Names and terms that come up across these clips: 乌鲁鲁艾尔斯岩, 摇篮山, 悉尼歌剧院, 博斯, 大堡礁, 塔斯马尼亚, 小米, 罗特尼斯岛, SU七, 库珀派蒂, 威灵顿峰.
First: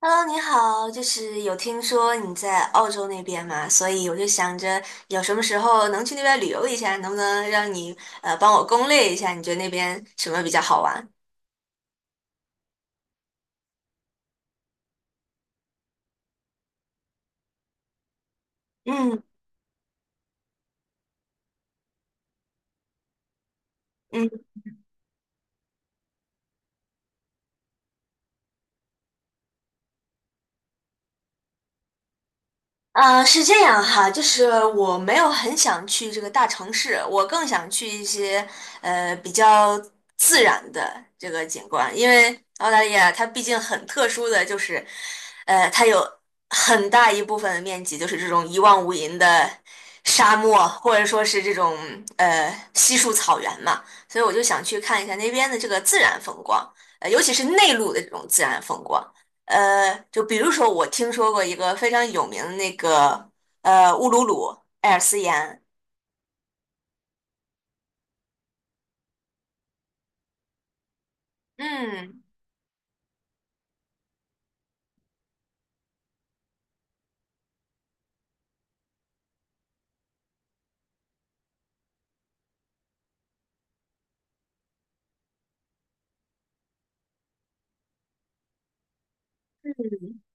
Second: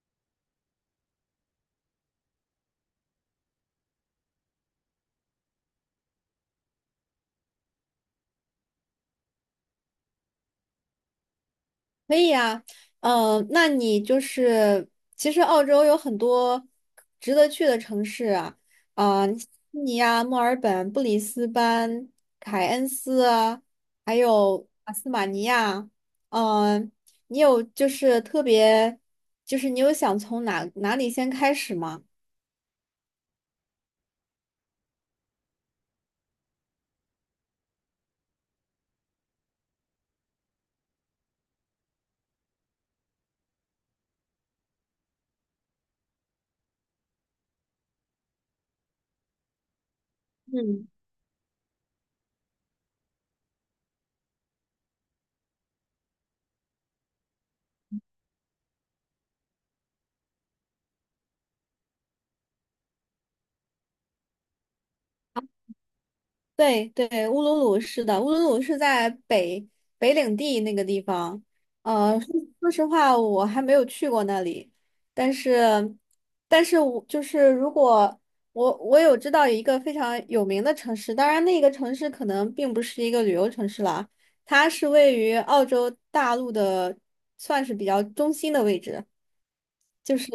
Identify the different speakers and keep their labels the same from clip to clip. Speaker 1: Hello，你好，就是有听说你在澳洲那边嘛，所以我就想着有什么时候能去那边旅游一下，能不能让你帮我攻略一下，你觉得那边什么比较好玩？
Speaker 2: 可以呀。那你就是其实澳洲有很多值得去的城市啊，
Speaker 1: 嗯。
Speaker 2: 啊、悉尼啊、墨尔本、布里斯班、凯恩斯啊，还
Speaker 1: 嗯。
Speaker 2: 有阿斯马尼亚。嗯，你有就是特别，就是你有想从哪里先开始吗？
Speaker 1: 是这样哈，就是我没有很想去这个大城市，我更想去一些比较自然的这个景观，因为澳大利亚它毕竟很特殊的就是，它有很大一部分的面积就是这种一望无垠的沙漠，
Speaker 2: 嗯。
Speaker 1: 或者说是这种稀树草原嘛，所以我就想去看一下那边的这个自然风光，尤其是内陆的这种自然风光。就比如说我听说过一个非常有名的那个乌鲁鲁艾尔斯岩。
Speaker 2: 对对，乌鲁鲁是的，乌鲁鲁是在北领地那个地方。呃，
Speaker 1: 嗯。
Speaker 2: 说说实话，我还没有去过那里。但是，但是我就是如果我有知道一个非常有名的城市，当然那个城市可能并不是一个旅游城市啦。它是位于澳洲大陆的，算是比较中心的位置，就是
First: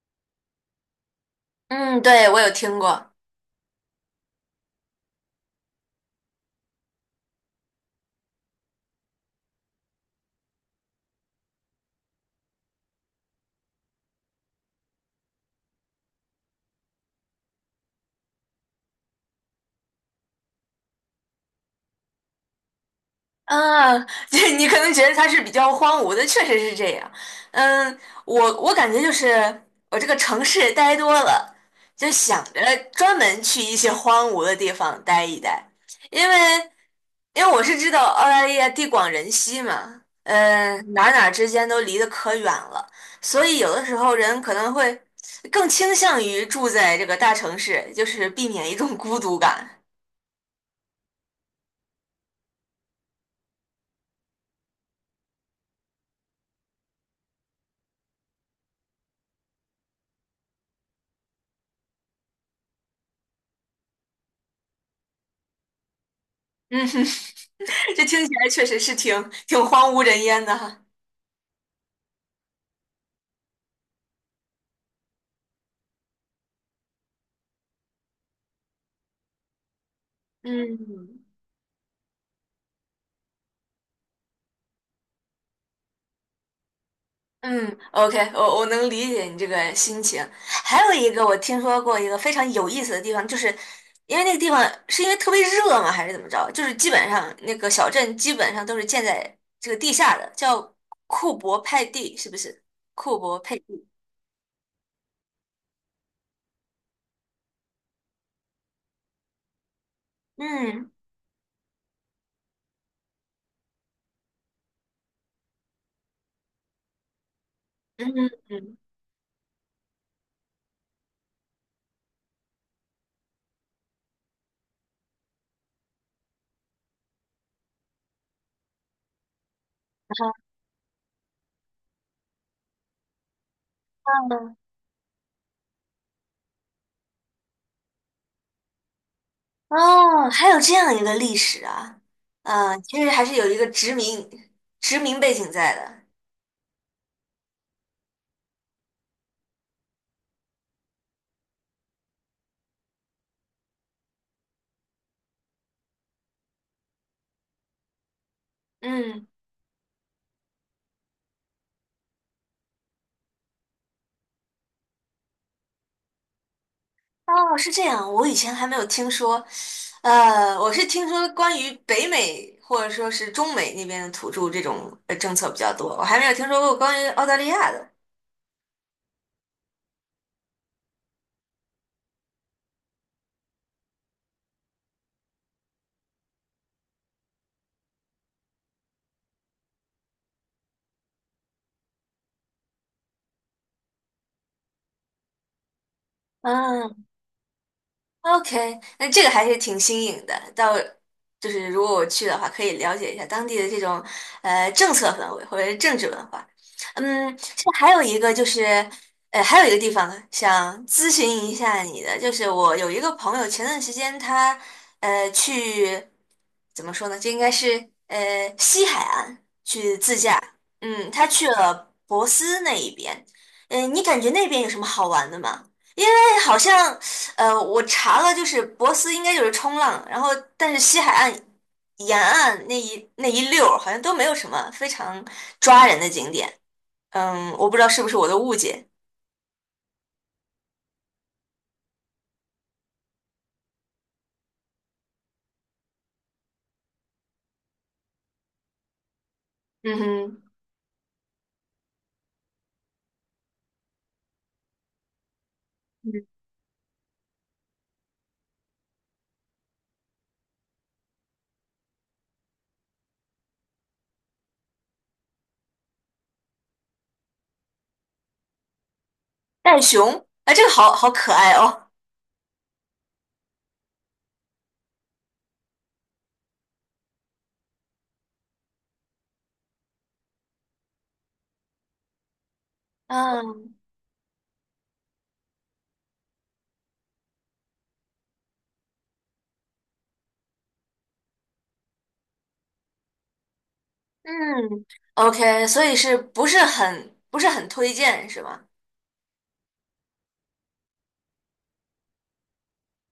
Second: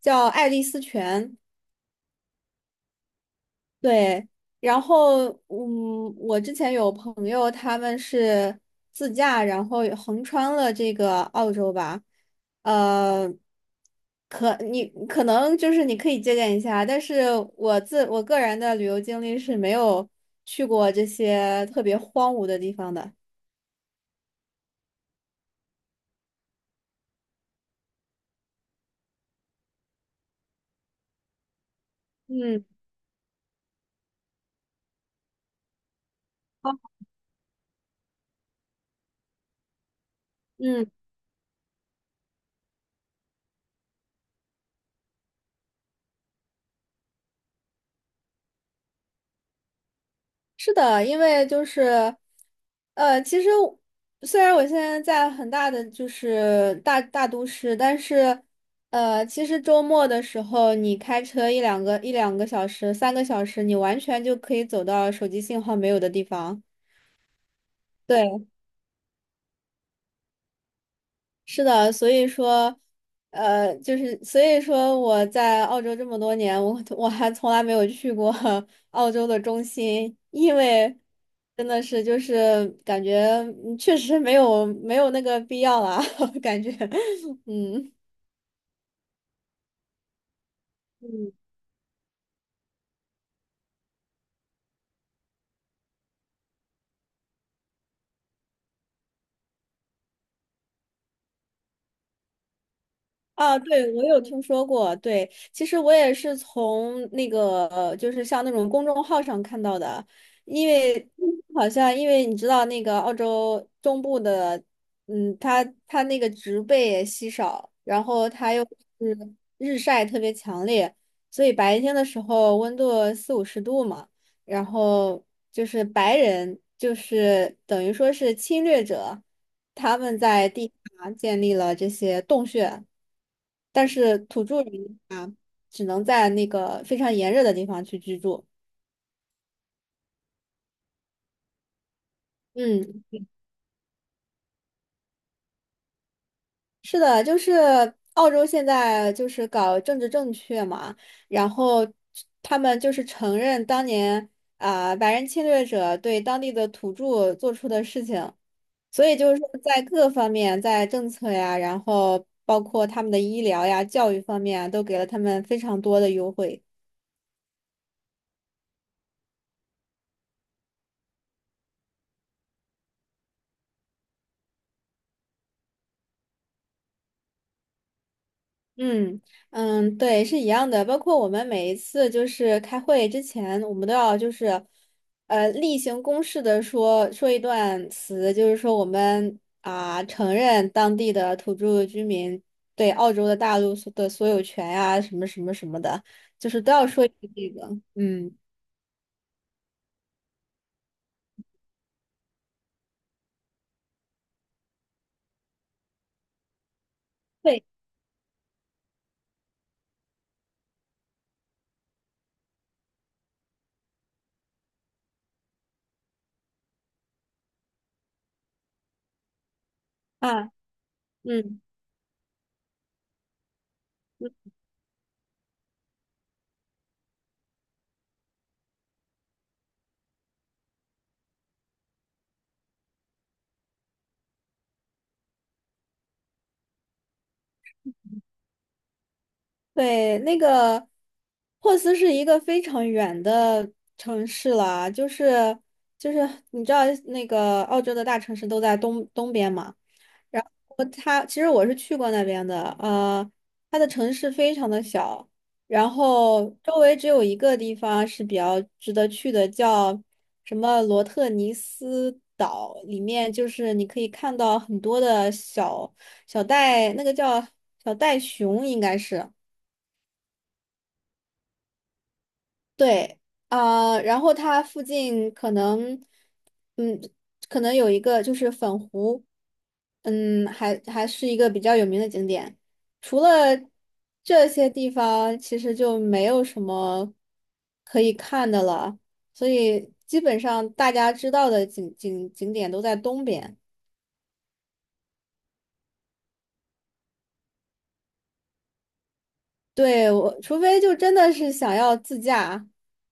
Speaker 2: 叫爱丽丝泉。
Speaker 1: 嗯，对，我有听过。
Speaker 2: 对，然后我之前有朋友他们是自驾，然后横穿了这个澳洲吧。呃，可你可能就是你可以借鉴一下，但是我个人的旅游经历是没有去过这些特别荒芜的地方的。
Speaker 1: 啊，对，你可能觉得它是比较荒芜的，确实是这样。嗯，我感觉就是我这个城市待多了，就想着
Speaker 2: 嗯
Speaker 1: 专门去一些荒芜的地方待一待，因为
Speaker 2: 好，
Speaker 1: 我是知道澳大利亚地广人稀嘛，嗯、
Speaker 2: 嗯。
Speaker 1: 哪之间都离得可远了，所以有的时候人可能会更倾向于住在这个大城市，就是避免一种孤独感。
Speaker 2: 是的，因为就是，其实我虽然我现在在很大的就是大都市，但是，其实周末的时候，你开车一两个小时、3个小时，你完全就可以走到手机信号没有的地方。
Speaker 1: 嗯哼。这听起
Speaker 2: 对。
Speaker 1: 来确实是挺荒无人烟的哈。
Speaker 2: 是的，所以说，呃，就是所以说我在澳洲这么多年，我还从来没有去过 澳洲的中心。因为
Speaker 1: 嗯。
Speaker 2: 真的是就是感觉确实没有没有那个必要啦，感觉。
Speaker 1: 嗯
Speaker 2: 嗯。
Speaker 1: ，OK，我能理解你这个心情。还有一个我听说过一个非常有意思的地方，就是因为那个地方是因为特别热吗，还是怎么着？就是基本上那个小镇基本上都是建在这个地下的，叫库珀派蒂，是不是？库珀佩
Speaker 2: 啊，
Speaker 1: 蒂。
Speaker 2: 对，我有听说过。对，其实我也是从那个，就是像那种公众号上看到的。因
Speaker 1: 嗯。
Speaker 2: 为好像因为你知道那个澳洲中部的，它那个植被也稀少，然
Speaker 1: 嗯。
Speaker 2: 后它又
Speaker 1: 嗯。
Speaker 2: 是日晒特别强烈，所以白天的时候温度四五十度嘛。然后就是白人就是等于说是侵略者，他们在地下建立了这些洞穴。但是土著人啊，只能在那个非常炎热的地方去居住。
Speaker 1: 哦，还有这样一个历史啊，嗯、
Speaker 2: 嗯，
Speaker 1: 其实还是有一个殖民背景在的。
Speaker 2: 是的，就是澳洲现在就是搞政治正确嘛，然后他们就是承认当年啊、白人侵略者对当地的土著做出的事情。所以
Speaker 1: 嗯。
Speaker 2: 就是说在各方面，在政策呀，然后包括他们的医疗呀、教育方面啊都给了他们非常多的优惠。
Speaker 1: 哦，是这样，我以前还没有听说，我是听说关于北美或者说是中美那边的土著这种政策比较多，我还没有听说过关于澳大利亚的。
Speaker 2: 嗯嗯，对，是一样的。包括我们每一次就是开会之前，我们都要就是，例行公事的说说一段词，就是说我们啊、承认当地的土著居民对澳洲的大陆所有权呀、什么什么什么的，就是都要
Speaker 1: 嗯。
Speaker 2: 说一句这个。嗯，
Speaker 1: OK，那这个还是挺新颖的。就是如果我去的话，可以了解一下当地的这种政策氛围或者是政治文化。嗯，
Speaker 2: 对
Speaker 1: 这还有一个就是，还有一个地方想咨询一下你的，就是我有一个朋友前段时间他去怎么说呢？这应该是西海岸去自驾。
Speaker 2: 啊，
Speaker 1: 嗯，他
Speaker 2: 嗯。
Speaker 1: 去
Speaker 2: 嗯
Speaker 1: 了博斯那一边。嗯，你感觉那边有什么好玩的吗？好像我查了，就是博斯应该就是冲浪，然后但是西海岸沿岸那一溜儿好像都没有什么非常抓人的景点。嗯，我不知道是不是我的误解。
Speaker 2: 对，那个珀斯是一个非常远的城市了。就是你知道那个澳洲的大城市都在东边嘛。
Speaker 1: 嗯哼。
Speaker 2: 然后它其实我是去过那边的，它的城市非常的小。然
Speaker 1: 嗯。
Speaker 2: 后周围只有一个地方是比较值得去的，叫什么罗特尼斯岛，里面就是你可以看到很多的小袋，那个叫小袋熊应该是。
Speaker 1: 袋熊，哎，这个好可爱哦。
Speaker 2: 对，啊、然后它附近可能，嗯，可能有一个就是粉湖，还是一个比较有名的景点。除了
Speaker 1: 嗯。
Speaker 2: 这些地方，其实就没有什么可以看的了，所以基本上大家知道的景点都在东边。
Speaker 1: 嗯，OK，所以是不是不是很推荐是吗？
Speaker 2: 对，我除非就真的是想要自驾，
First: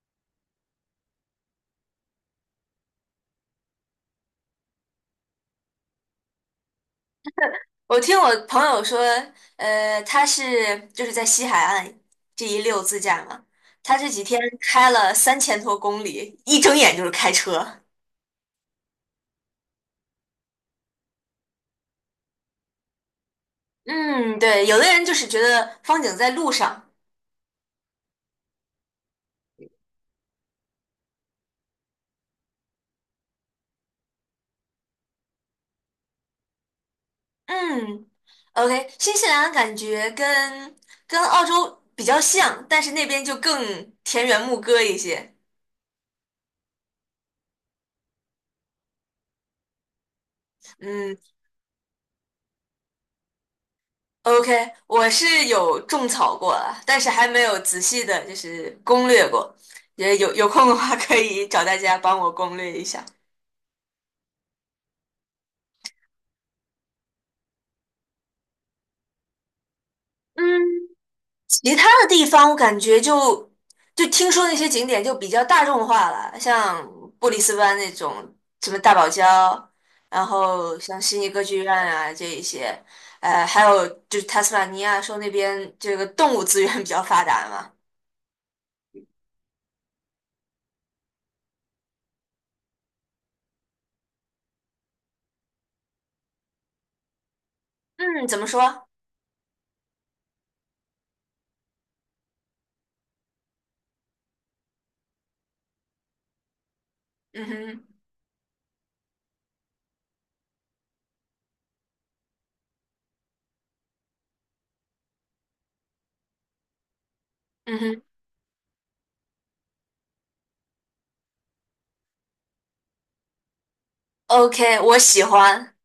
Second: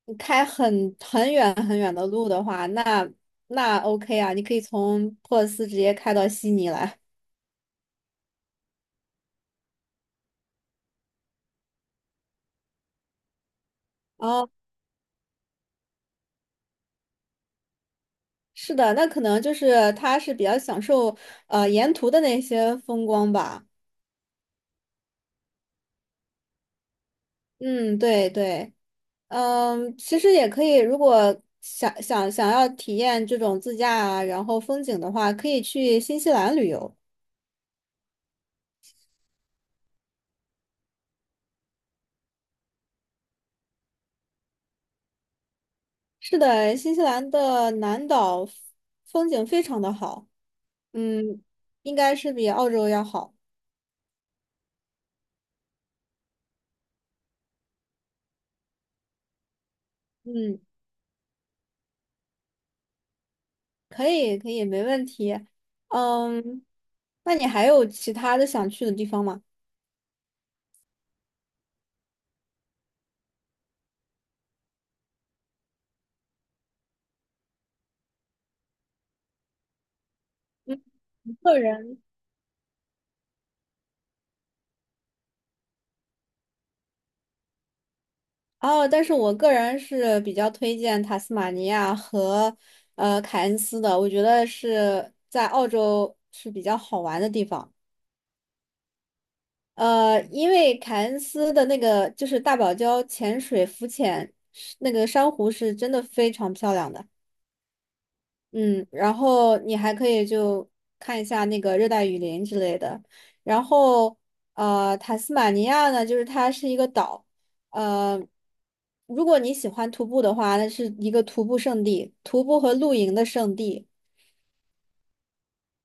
Speaker 2: 你开很远很远的路的话，那 OK 啊，你可以从珀尔斯直接开到悉尼来。
Speaker 1: 我听我朋友说，他是就是在西海岸这一溜自驾嘛，他这几天
Speaker 2: 哦，
Speaker 1: 开了三千多公里，一睁眼就是开车。
Speaker 2: 是的，那可能就是他是比较享受沿途的那些风光吧。
Speaker 1: 嗯，对，有的人就是觉得风景在路上。
Speaker 2: 嗯，对对。其实也可以，如果想要体验这种自驾啊，然后风景的话，可以去新西兰旅游。
Speaker 1: 嗯，OK，新西兰感觉跟澳洲比较像，但是那边就更田园牧歌一些。
Speaker 2: 是的，新西兰的南岛风景非常的好，
Speaker 1: 嗯，
Speaker 2: 嗯，应该是比澳洲要好。
Speaker 1: OK，我是有种草过了，但是还没有仔细的，就是攻略过。也有
Speaker 2: 嗯，
Speaker 1: 空的话，可以找大家帮我攻略一下。
Speaker 2: 可以，可以，没问题。嗯，那你还有其他的想去的地方吗？
Speaker 1: 嗯，其他的地方我感觉就听说那些景点就比较大众化了，像布里斯班那种什么大堡礁，然后
Speaker 2: 嗯，
Speaker 1: 像悉尼歌
Speaker 2: 个
Speaker 1: 剧院
Speaker 2: 人
Speaker 1: 啊这一些，还有就是塔斯马尼亚说那边这个动物资源比较发达嘛。
Speaker 2: 哦，但是我个人是比较推荐塔斯马尼亚和凯恩斯的，我觉得是在澳洲是比较好玩的地方。
Speaker 1: 嗯，怎么说？
Speaker 2: 因为凯恩斯的那个就是大堡礁潜水浮潜，是那个珊瑚是真的非常漂亮的。
Speaker 1: 嗯哼。
Speaker 2: 嗯，然后你还可以就看一下那个热带雨林之类的。然后塔斯马尼亚呢，就是它是一个岛。
Speaker 1: 嗯哼
Speaker 2: 呃，如果你喜欢徒步的话，那是一个徒步圣地，徒步和露营的圣地。
Speaker 1: ，OK，我喜欢。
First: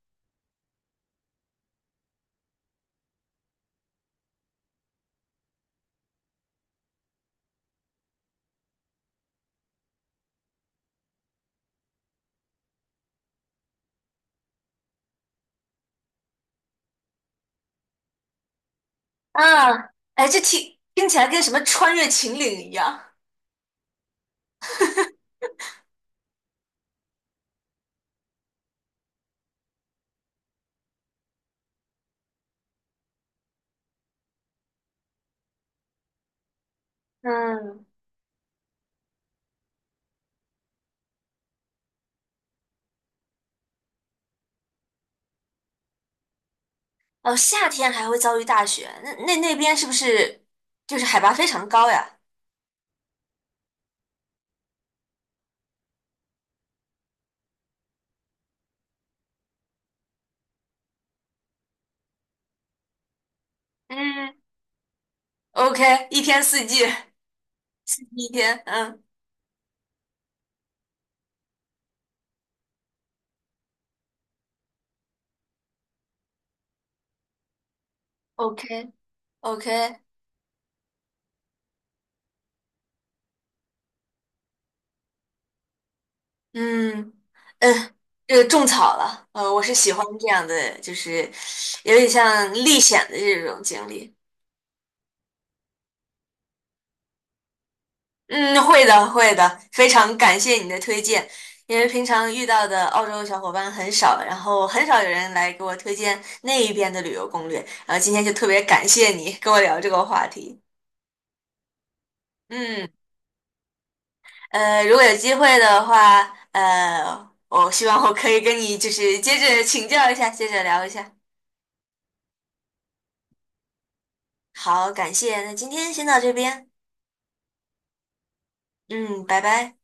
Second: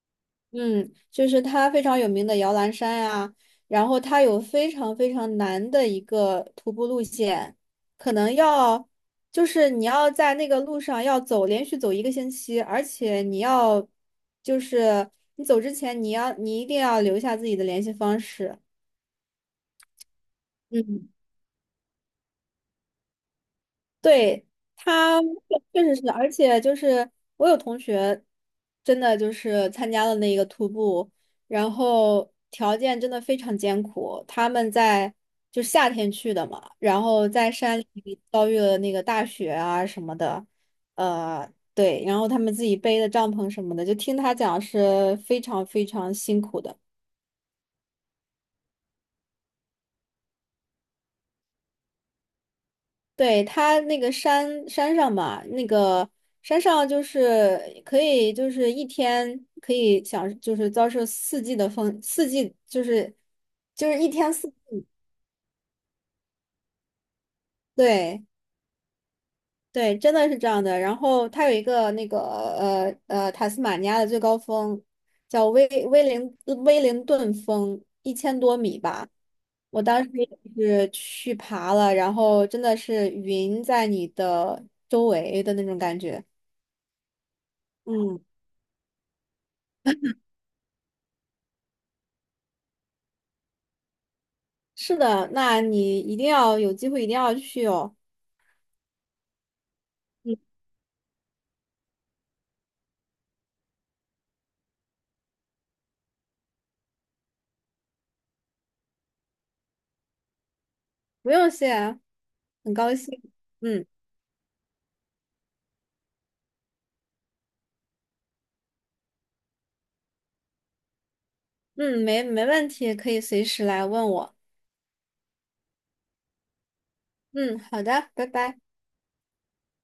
Speaker 2: 嗯，就是它非常有名的摇篮山呀，然后它有非常非常难的一个徒步路线。可能要就是你要在那个路上连续走一个星期，而且你要就是你走之前你一定要留下自己的联系方式。
Speaker 1: 啊，哎，这听
Speaker 2: 嗯。
Speaker 1: 起来跟什么穿越秦岭一样。
Speaker 2: 对，他确实是，而且就是我有同学，真的就是参加了那个徒步，然后条件真的非常艰苦。他们在就夏天去的嘛，然后在山
Speaker 1: 嗯。
Speaker 2: 里遭遇了那个大雪啊什么的。对，然后他们自己背的帐篷什么的，就听他讲是非常非常辛苦的。
Speaker 1: 哦，夏天还会遭遇大雪，那那边是不是就是海拔非常高呀？
Speaker 2: 对，它那个山上嘛，那个山上就是可以，就是一天可以享，就是遭受四季的风，四季就是一天
Speaker 1: 嗯
Speaker 2: 四季，
Speaker 1: ，OK，一天四季，四季
Speaker 2: 对
Speaker 1: 一天，嗯
Speaker 2: 对，真的是这样的。然后它有一个那个塔斯马尼亚的最高峰，叫威灵顿峰，1000多米
Speaker 1: ，OK。
Speaker 2: 吧。我
Speaker 1: OK。
Speaker 2: 当时也是去爬了，然后真的是云在你的周围的那种感觉。
Speaker 1: 嗯。嗯，
Speaker 2: 嗯。
Speaker 1: 这个种草了，我是喜欢这样的，就是有点像历险的这种经历。
Speaker 2: 是的，那你一定要有机会，一定要去哦。
Speaker 1: 嗯，会的，会的，非常
Speaker 2: 嗯，
Speaker 1: 感谢你的推荐，因为平常遇到的澳洲小伙伴很少，然后很少有人来给我推荐那一边的旅游攻略，然后今天就特别感谢你跟我聊这个话题。
Speaker 2: 不用谢啊，很
Speaker 1: 嗯，
Speaker 2: 高兴。嗯
Speaker 1: 如果有机会的话，我希望我可以跟你就是接着请教一下，接着聊一下。
Speaker 2: 嗯，没问题，可以随时来问我。
Speaker 1: 好，感谢，那今天先到这边，
Speaker 2: 嗯，好的，拜拜。
Speaker 1: 嗯，拜拜。